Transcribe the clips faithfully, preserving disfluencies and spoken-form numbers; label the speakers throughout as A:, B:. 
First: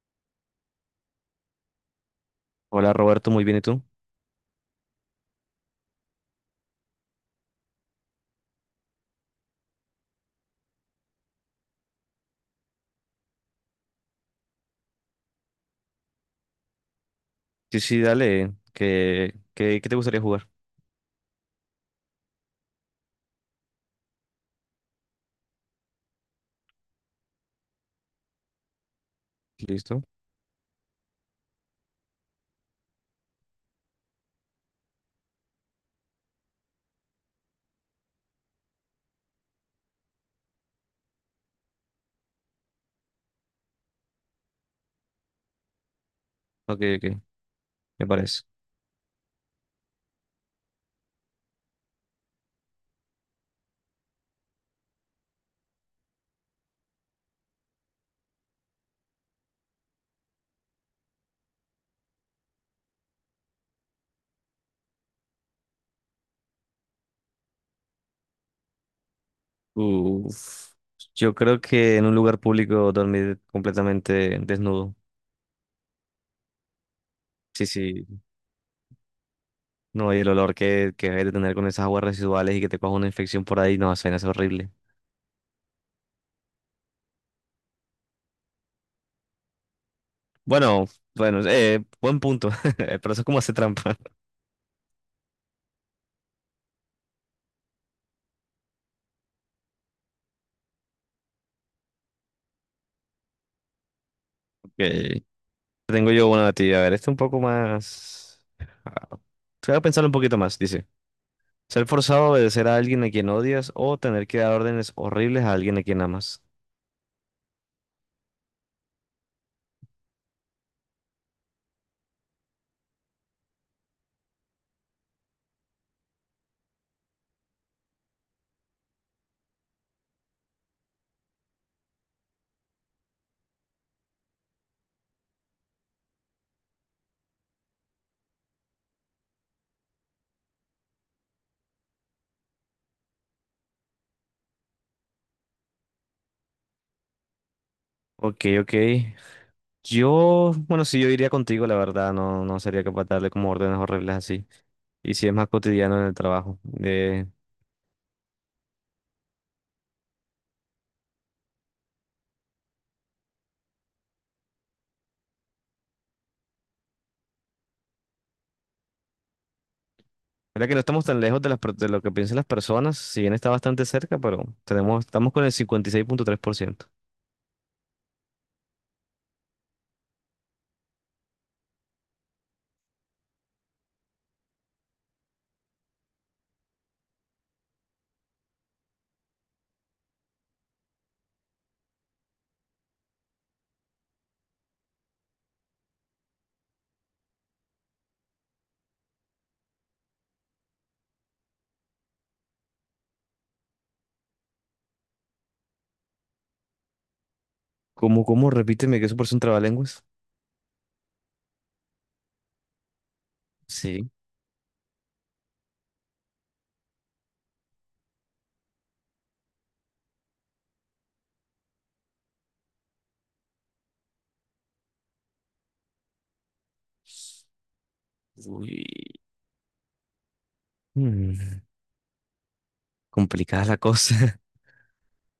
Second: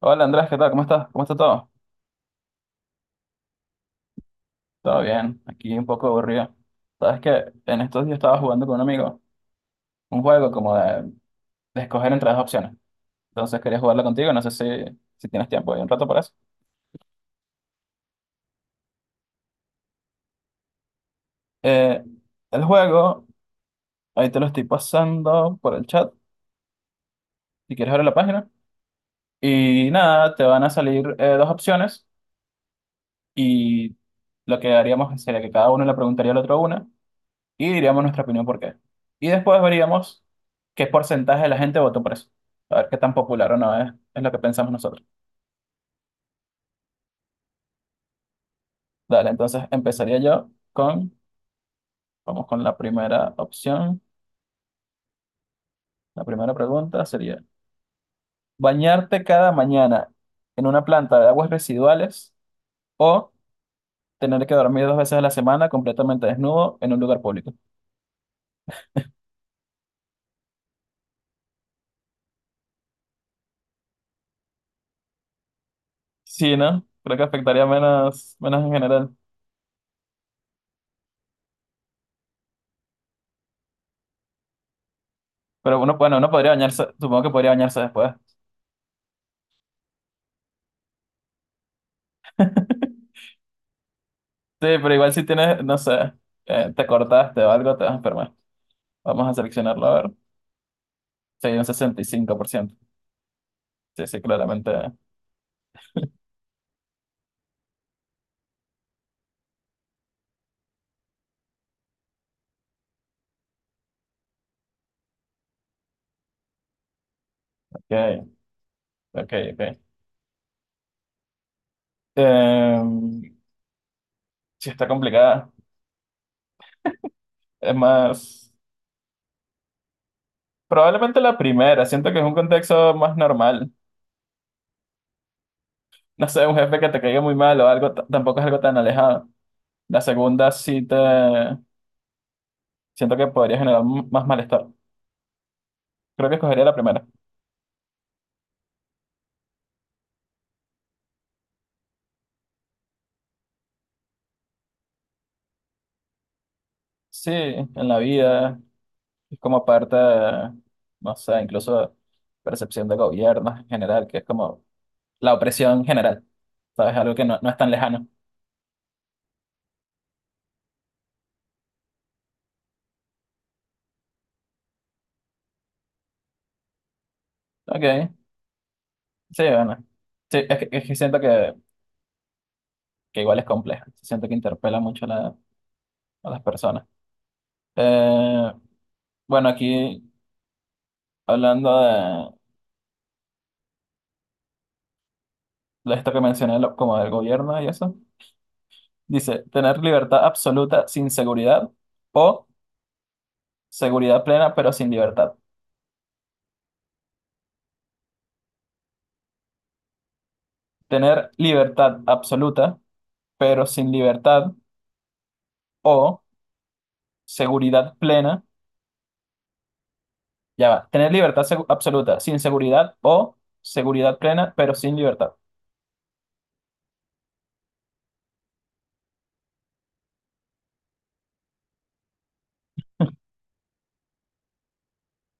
A: Hola Andrés, ¿qué tal? ¿Cómo estás? ¿Cómo está todo?
B: Hola Roberto, muy bien, ¿y tú?
A: Todo bien, aquí un poco aburrido. Sabes que en estos días estaba jugando con un amigo un juego como de, de escoger entre dos opciones. Entonces quería jugarlo contigo, no sé si, si tienes tiempo y un rato para eso.
B: Sí, sí, dale. ¿Qué, qué, qué te gustaría jugar?
A: Eh, el juego, ahí te lo estoy pasando por el chat, si quieres ver la página. Y
B: ¿Listo?
A: nada, te van a salir eh, dos opciones y lo que haríamos sería que cada uno le preguntaría al otro una. Y diríamos nuestra opinión por qué. Y después veríamos qué porcentaje de la gente votó por eso. A ver qué tan popular o no es, es lo que pensamos nosotros.
B: Ok, ok, me parece.
A: Dale, entonces empezaría yo con, vamos con la primera opción. La primera pregunta sería, ¿bañarte cada mañana en una planta de aguas residuales o tener que dormir dos veces a la semana completamente desnudo en un lugar público?
B: Uf. Yo creo que en un lugar público dormir completamente desnudo.
A: Sí, ¿no? Creo que afectaría
B: Sí, sí.
A: menos, menos en general.
B: No, y el olor que, que hay de tener con esas aguas residuales y que te coja una infección por ahí, no, suena es horrible.
A: Pero uno, bueno, uno podría bañarse, supongo que podría bañarse después.
B: Bueno, bueno, eh, buen punto. Pero eso es como hace trampa.
A: Sí, pero igual si tienes, no sé, eh, te cortaste o algo, te vas a enfermar. Vamos a seleccionarlo, a ver. Sí, un sesenta y cinco por ciento. Sí, sí, claramente.
B: Ok. Tengo yo una de ti. A ver, este un poco más. ah, Voy a pensar un poquito más, dice. Ser forzado a obedecer a alguien a quien odias o tener que dar órdenes horribles a alguien a quien amas.
A: Ok, ok, ok. Em, sí, está complicada. Es más, probablemente la primera. Siento que es un contexto más normal. No sé, un jefe que te caiga muy mal o algo, t- tampoco es algo tan alejado. La segunda sí te... Siento que podría generar m- más malestar. Creo que escogería la primera.
B: Ok, ok. Yo, bueno, sí, yo iría contigo, la verdad, no, no sería capaz de darle como órdenes horribles así. Y si es más cotidiano en el trabajo. Eh,
A: Sí, en la vida. Es como parte, no sé, incluso percepción de gobierno en general, que es como la opresión general, ¿sabes? Algo que no, no es tan lejano.
B: mira que no estamos tan lejos de, las, per- de lo que piensan las personas, si bien está bastante cerca, pero tenemos, estamos con el cincuenta y seis punto tres por ciento.
A: Ok, sí, bueno. Sí, es que, es que siento que, que igual es complejo. Siento que interpela mucho a, la- a las personas. Eh, bueno, aquí hablando de, de esto que mencioné, lo- como del gobierno y eso, dice, tener libertad absoluta sin seguridad o seguridad plena pero sin libertad.
B: ¿Cómo, cómo? Repíteme que eso parece un trabalenguas.
A: Tener libertad absoluta pero sin
B: Sí.
A: libertad. O seguridad plena, ya va, tener libertad segu- absoluta sin seguridad o seguridad plena pero sin libertad.
B: Uy, Mm, complicada la cosa.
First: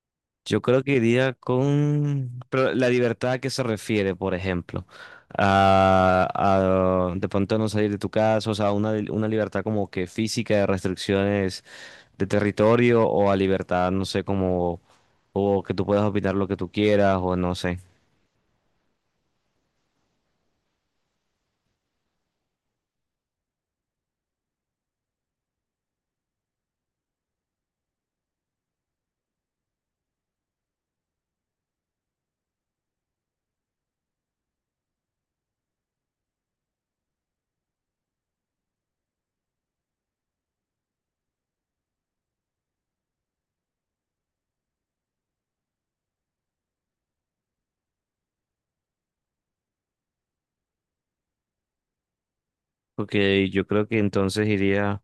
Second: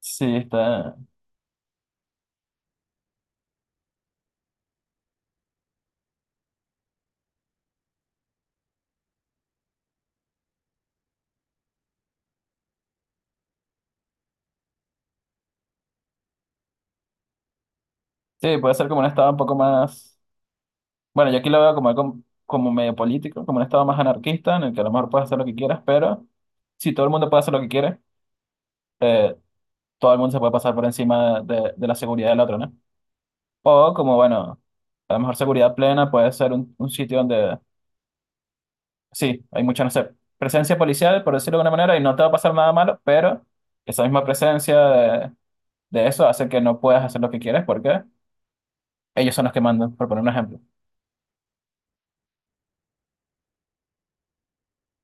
A: Sí,
B: Yo creo que
A: está.
B: iría con... Pero la libertad a qué se refiere, por ejemplo. A, a de pronto no salir de tu casa, o sea, una, una libertad como que física de restricciones de territorio o a libertad, no sé, como... O que tú puedas opinar lo que tú quieras o no sé.
A: Sí, puede ser como un estado un poco más. Bueno, yo aquí lo veo como, algo- como, medio político, como un estado más anarquista en el que a lo mejor puedes hacer lo que quieras, pero si todo el mundo puede hacer lo que quiere, eh, todo el mundo se puede pasar por encima de, de la seguridad del otro, ¿no? O como, bueno, a lo mejor seguridad plena puede ser un, un sitio donde, sí, hay mucha, no sé, presencia policial, por decirlo de alguna manera, y no te va a pasar nada malo, pero esa misma presencia de eso hace que no puedas hacer lo que quieres porque ellos son los que mandan, por poner un ejemplo.
B: Porque yo creo que entonces iría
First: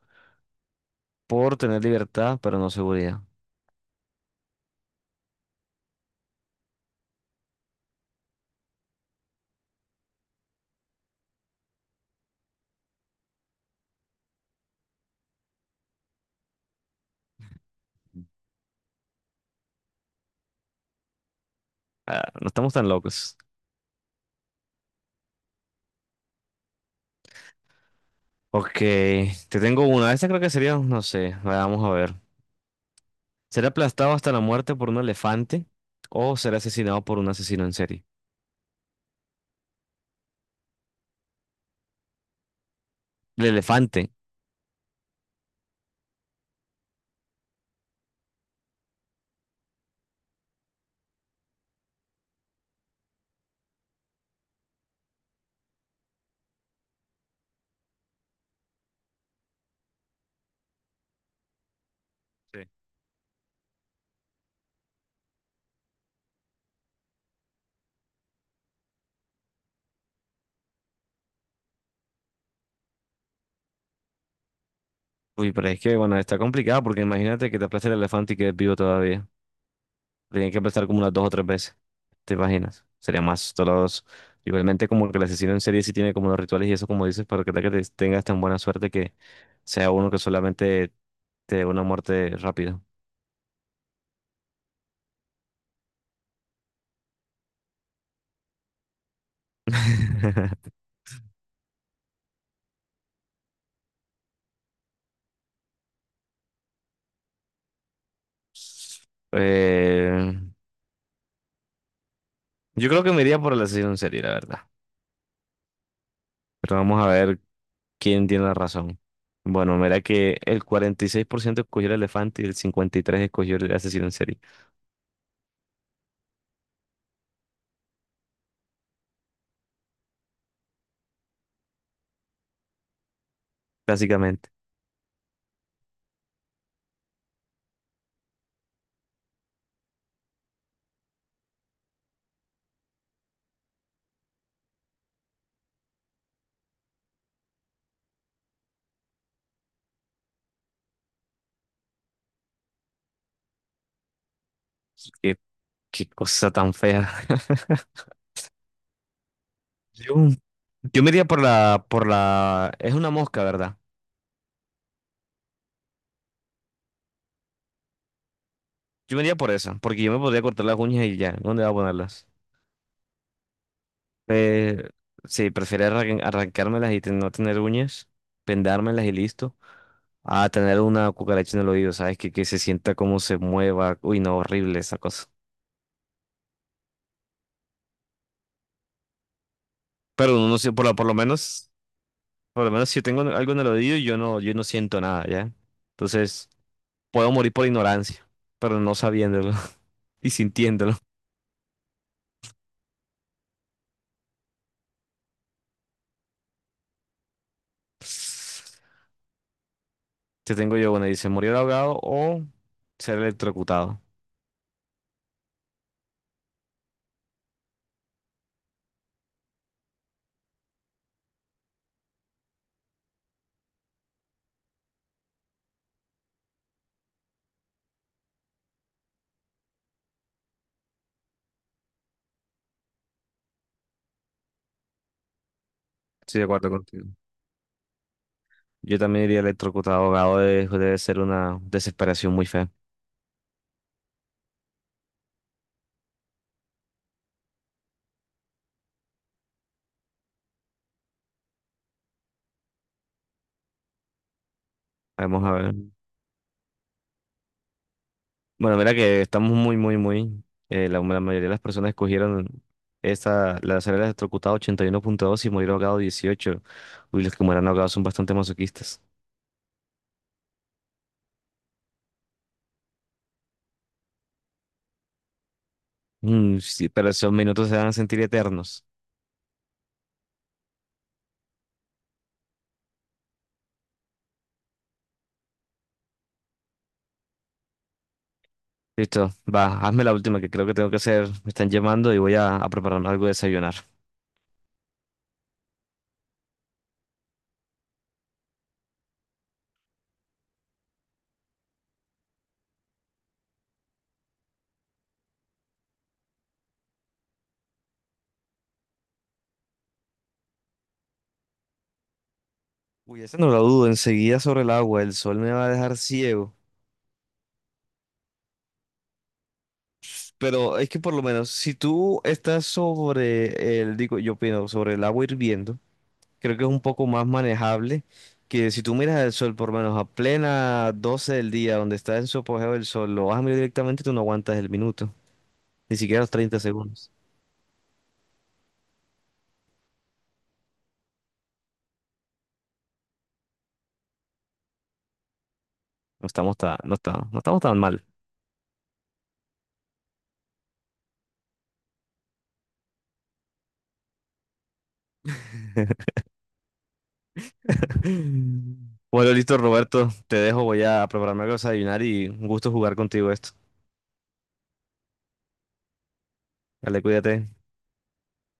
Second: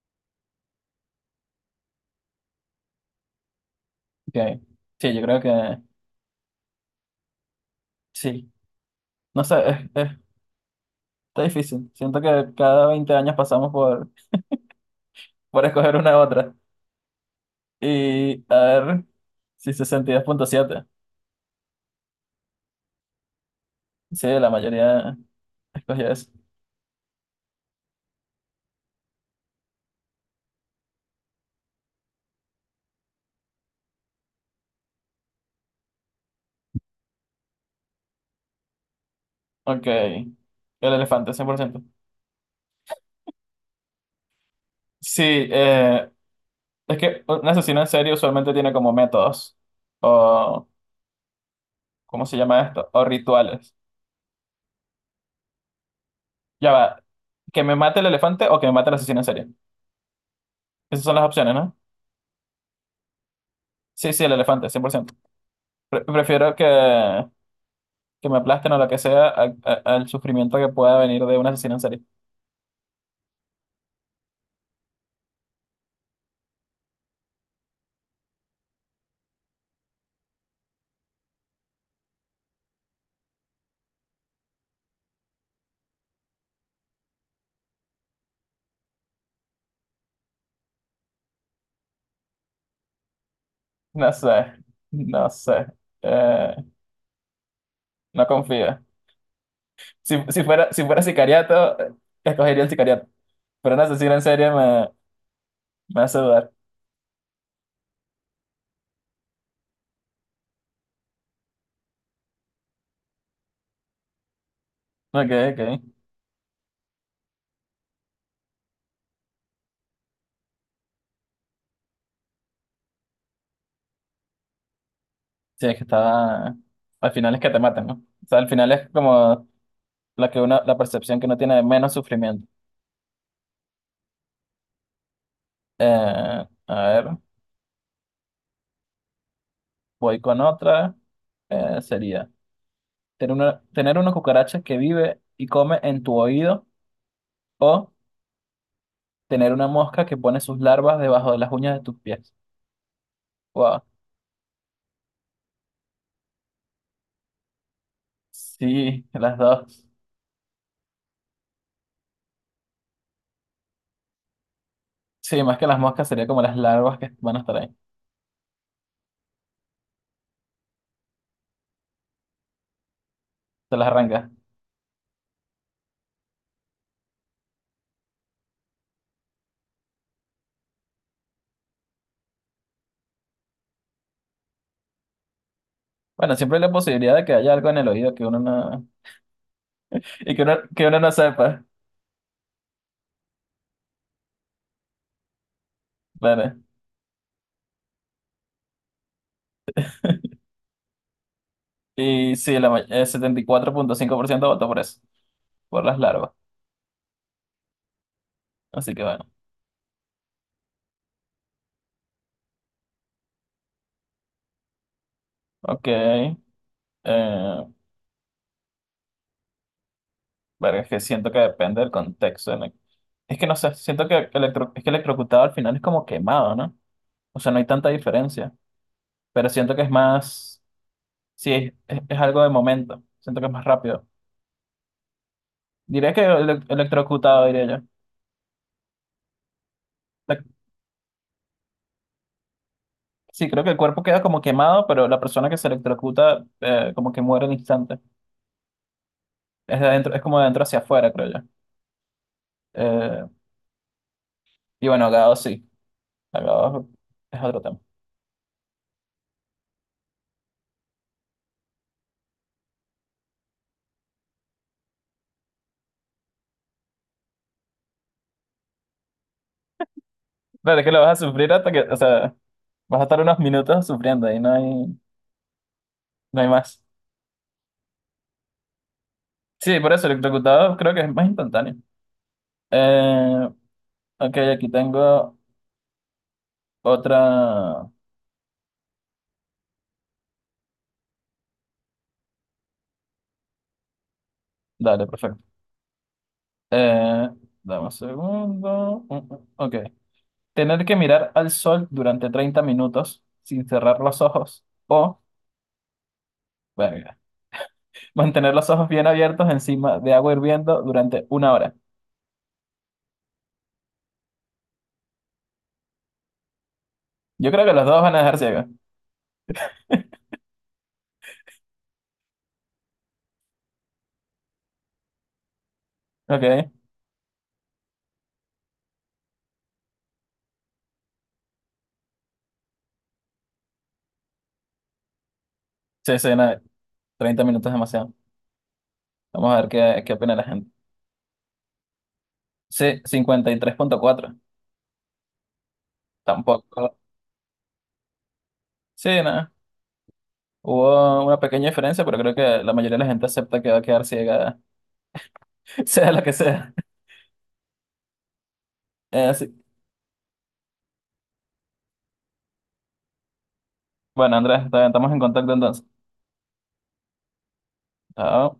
B: por tener libertad, pero no seguridad.
A: Sí, sí, yo creo que sí. No sé, es- es- está difícil. Siento que cada veinte años pasamos por, por escoger una u otra. Y a ver, si sesenta y dos punto siete.
B: Ah, no estamos tan locos.
A: Sí, la mayoría escogió eso.
B: Ok, te tengo una. Esta creo que sería, no sé, vamos a ver. ¿Ser aplastado hasta la muerte por un elefante o ser asesinado por un asesino en serie?
A: Ok, el elefante, cien por ciento.
B: El elefante.
A: Sí, eh, es que un asesino en serie usualmente tiene como métodos o, ¿cómo se llama esto? O rituales. Ya va, que me mate el elefante o que me mate el asesino en serie. Esas son las opciones, ¿no?
B: Sí.
A: Sí, sí, el elefante, cien por ciento. Pre- prefiero que, que me aplasten o lo que sea a- a- al sufrimiento que pueda venir de un asesino en serie.
B: Uy, pero es que, bueno, está complicado porque imagínate que te aplaste el elefante y quedes vivo todavía. Tienes que aplastar como unas dos o tres veces. ¿Te imaginas? Sería más doloroso. Igualmente, como que el asesino en serie sí tiene como los rituales y eso, como dices, para que tal que te- tengas tan buena suerte que sea uno que solamente te dé una muerte rápida.
A: No sé, no sé. Eh, no confío. Si, si fuera, si fuera sicariato, eh, escogería el sicariato. Pero un asesino en serie me, me hace dudar.
B: Eh, yo creo que me iría por el asesino en serie, la verdad.
A: Ok, ok.
B: Pero vamos a ver quién tiene la razón. Bueno, mira que el cuarenta y seis por ciento escogió el elefante y el cincuenta y tres por ciento escogió el asesino en serie,
A: Sí, es que estaba... Al final es que te matan, ¿no? O sea, al final es como la que uno, la percepción que uno tiene de menos sufrimiento.
B: básicamente.
A: Eh, a ver, voy con otra. Eh, sería... Tener una, tener una cucaracha que vive y come en tu oído o tener una mosca que pone sus larvas debajo de las uñas de tus pies. Wow.
B: Qué, qué cosa tan fea.
A: Sí, las dos.
B: Yo, yo me iría por la, por la... Es una mosca, ¿verdad?
A: Sí, más que las moscas sería como las larvas que van a estar ahí.
B: Yo me iría por esa, porque yo me podría cortar las uñas y ya. ¿Dónde voy a ponerlas?
A: Se las arrancas.
B: Eh, sí, prefiero arran- arrancármelas y ten- no tener uñas, vendármelas y listo, a tener una cucaracha en el oído, ¿sabes? Que, que se sienta cómo se mueva. Uy, no, horrible esa cosa.
A: Bueno, siempre hay la posibilidad de que haya algo en el oído que uno no, y
B: Pero
A: que
B: uno
A: uno,
B: no sé, por,
A: que
B: lo-
A: uno
B: por
A: no
B: lo
A: sepa.
B: menos, por lo menos si yo tengo algo en el oído, yo no, yo no siento nada, ¿ya? Entonces,
A: Claro.
B: puedo morir por ignorancia, pero no sabiéndolo y sintiéndolo.
A: Y sí, la, ma- el setenta y cuatro punto cinco por ciento votó por eso, por las larvas. Así que bueno.
B: Te tengo yo, bueno, dice, morir ahogado o ser electrocutado.
A: Ok. Eh, Verga, es que siento que depende del contexto. en el- Es que no sé, siento que electro... es que electrocutado al final es como quemado, ¿no? O sea, no hay tanta diferencia, pero siento que es más, sí, es, es- es algo de momento, siento que es más rápido. Diría que
B: Sí, de
A: ele-
B: acuerdo contigo.
A: electrocutado, diría yo.
B: Yo también diría electrocutado, ahogado,
A: La-
B: de- debe ser una desesperación muy fea.
A: Sí, creo que el cuerpo queda como quemado, pero la persona que se electrocuta eh, como que muere al instante. Es de adentro, es como de adentro hacia afuera, creo yo. Eh, y bueno, ahogado
B: Vamos a
A: sí,
B: ver. Mm.
A: ahogado es otro tema.
B: Bueno, mira que estamos muy, muy, muy. eh, la, la mayoría de las personas escogieron esta, la ser electrocutado ochenta y uno punto dos y morir ahogado dieciocho. Uy, los que mueran ahogados son bastante masoquistas.
A: Claro, es que lo vas a sufrir hasta que, o sea, vas a estar unos minutos sufriendo y no hay... No hay
B: Mm,
A: más.
B: sí, pero esos minutos se van a sentir eternos.
A: Sí, por eso electrocutado creo que es más instantáneo. Eh, ok, aquí tengo otra.
B: Listo, va, hazme la última que creo que tengo que hacer. Me están llamando y voy a, a prepararme algo de desayunar.
A: Dale, perfecto. Eh, Dame un segundo. Mm, mm, Ok. Tener que mirar al sol durante treinta minutos sin cerrar los ojos o, verga, mantener los ojos bien abiertos encima de agua hirviendo durante una hora.
B: Uy, esa no la dudo. Enseguida sobre el agua, el sol me va a dejar ciego.
A: Yo creo que los dos van a dejar ciegos.
B: Pero es que por lo menos, si tú estás sobre el, digo, yo opino, sobre el agua hirviendo, creo que es
A: Ok.
B: un poco más manejable que si tú miras el sol, por lo menos a plena doce del día, donde está en su apogeo el sol, lo vas a mirar directamente, tú no aguantas el minuto, ni
A: Sí,
B: siquiera
A: sí,
B: los treinta
A: nada,
B: segundos.
A: treinta minutos es demasiado. Vamos a ver qué, qué opina la gente. Sí, cincuenta y tres punto cuatro.
B: No estamos tan,
A: Tampoco.
B: no está no estamos tan mal.
A: Sí, no. Hubo una pequeña diferencia, pero creo que la mayoría de la gente acepta que va a quedar ciega, sea la que sea. Eh,
B: Bueno,
A: sí.
B: listo, Roberto, te dejo, voy a prepararme algo para desayunar y un gusto jugar contigo esto.
A: Bueno, Andrés, está bien, estamos en contacto entonces.
B: Dale, cuídate.
A: Chao.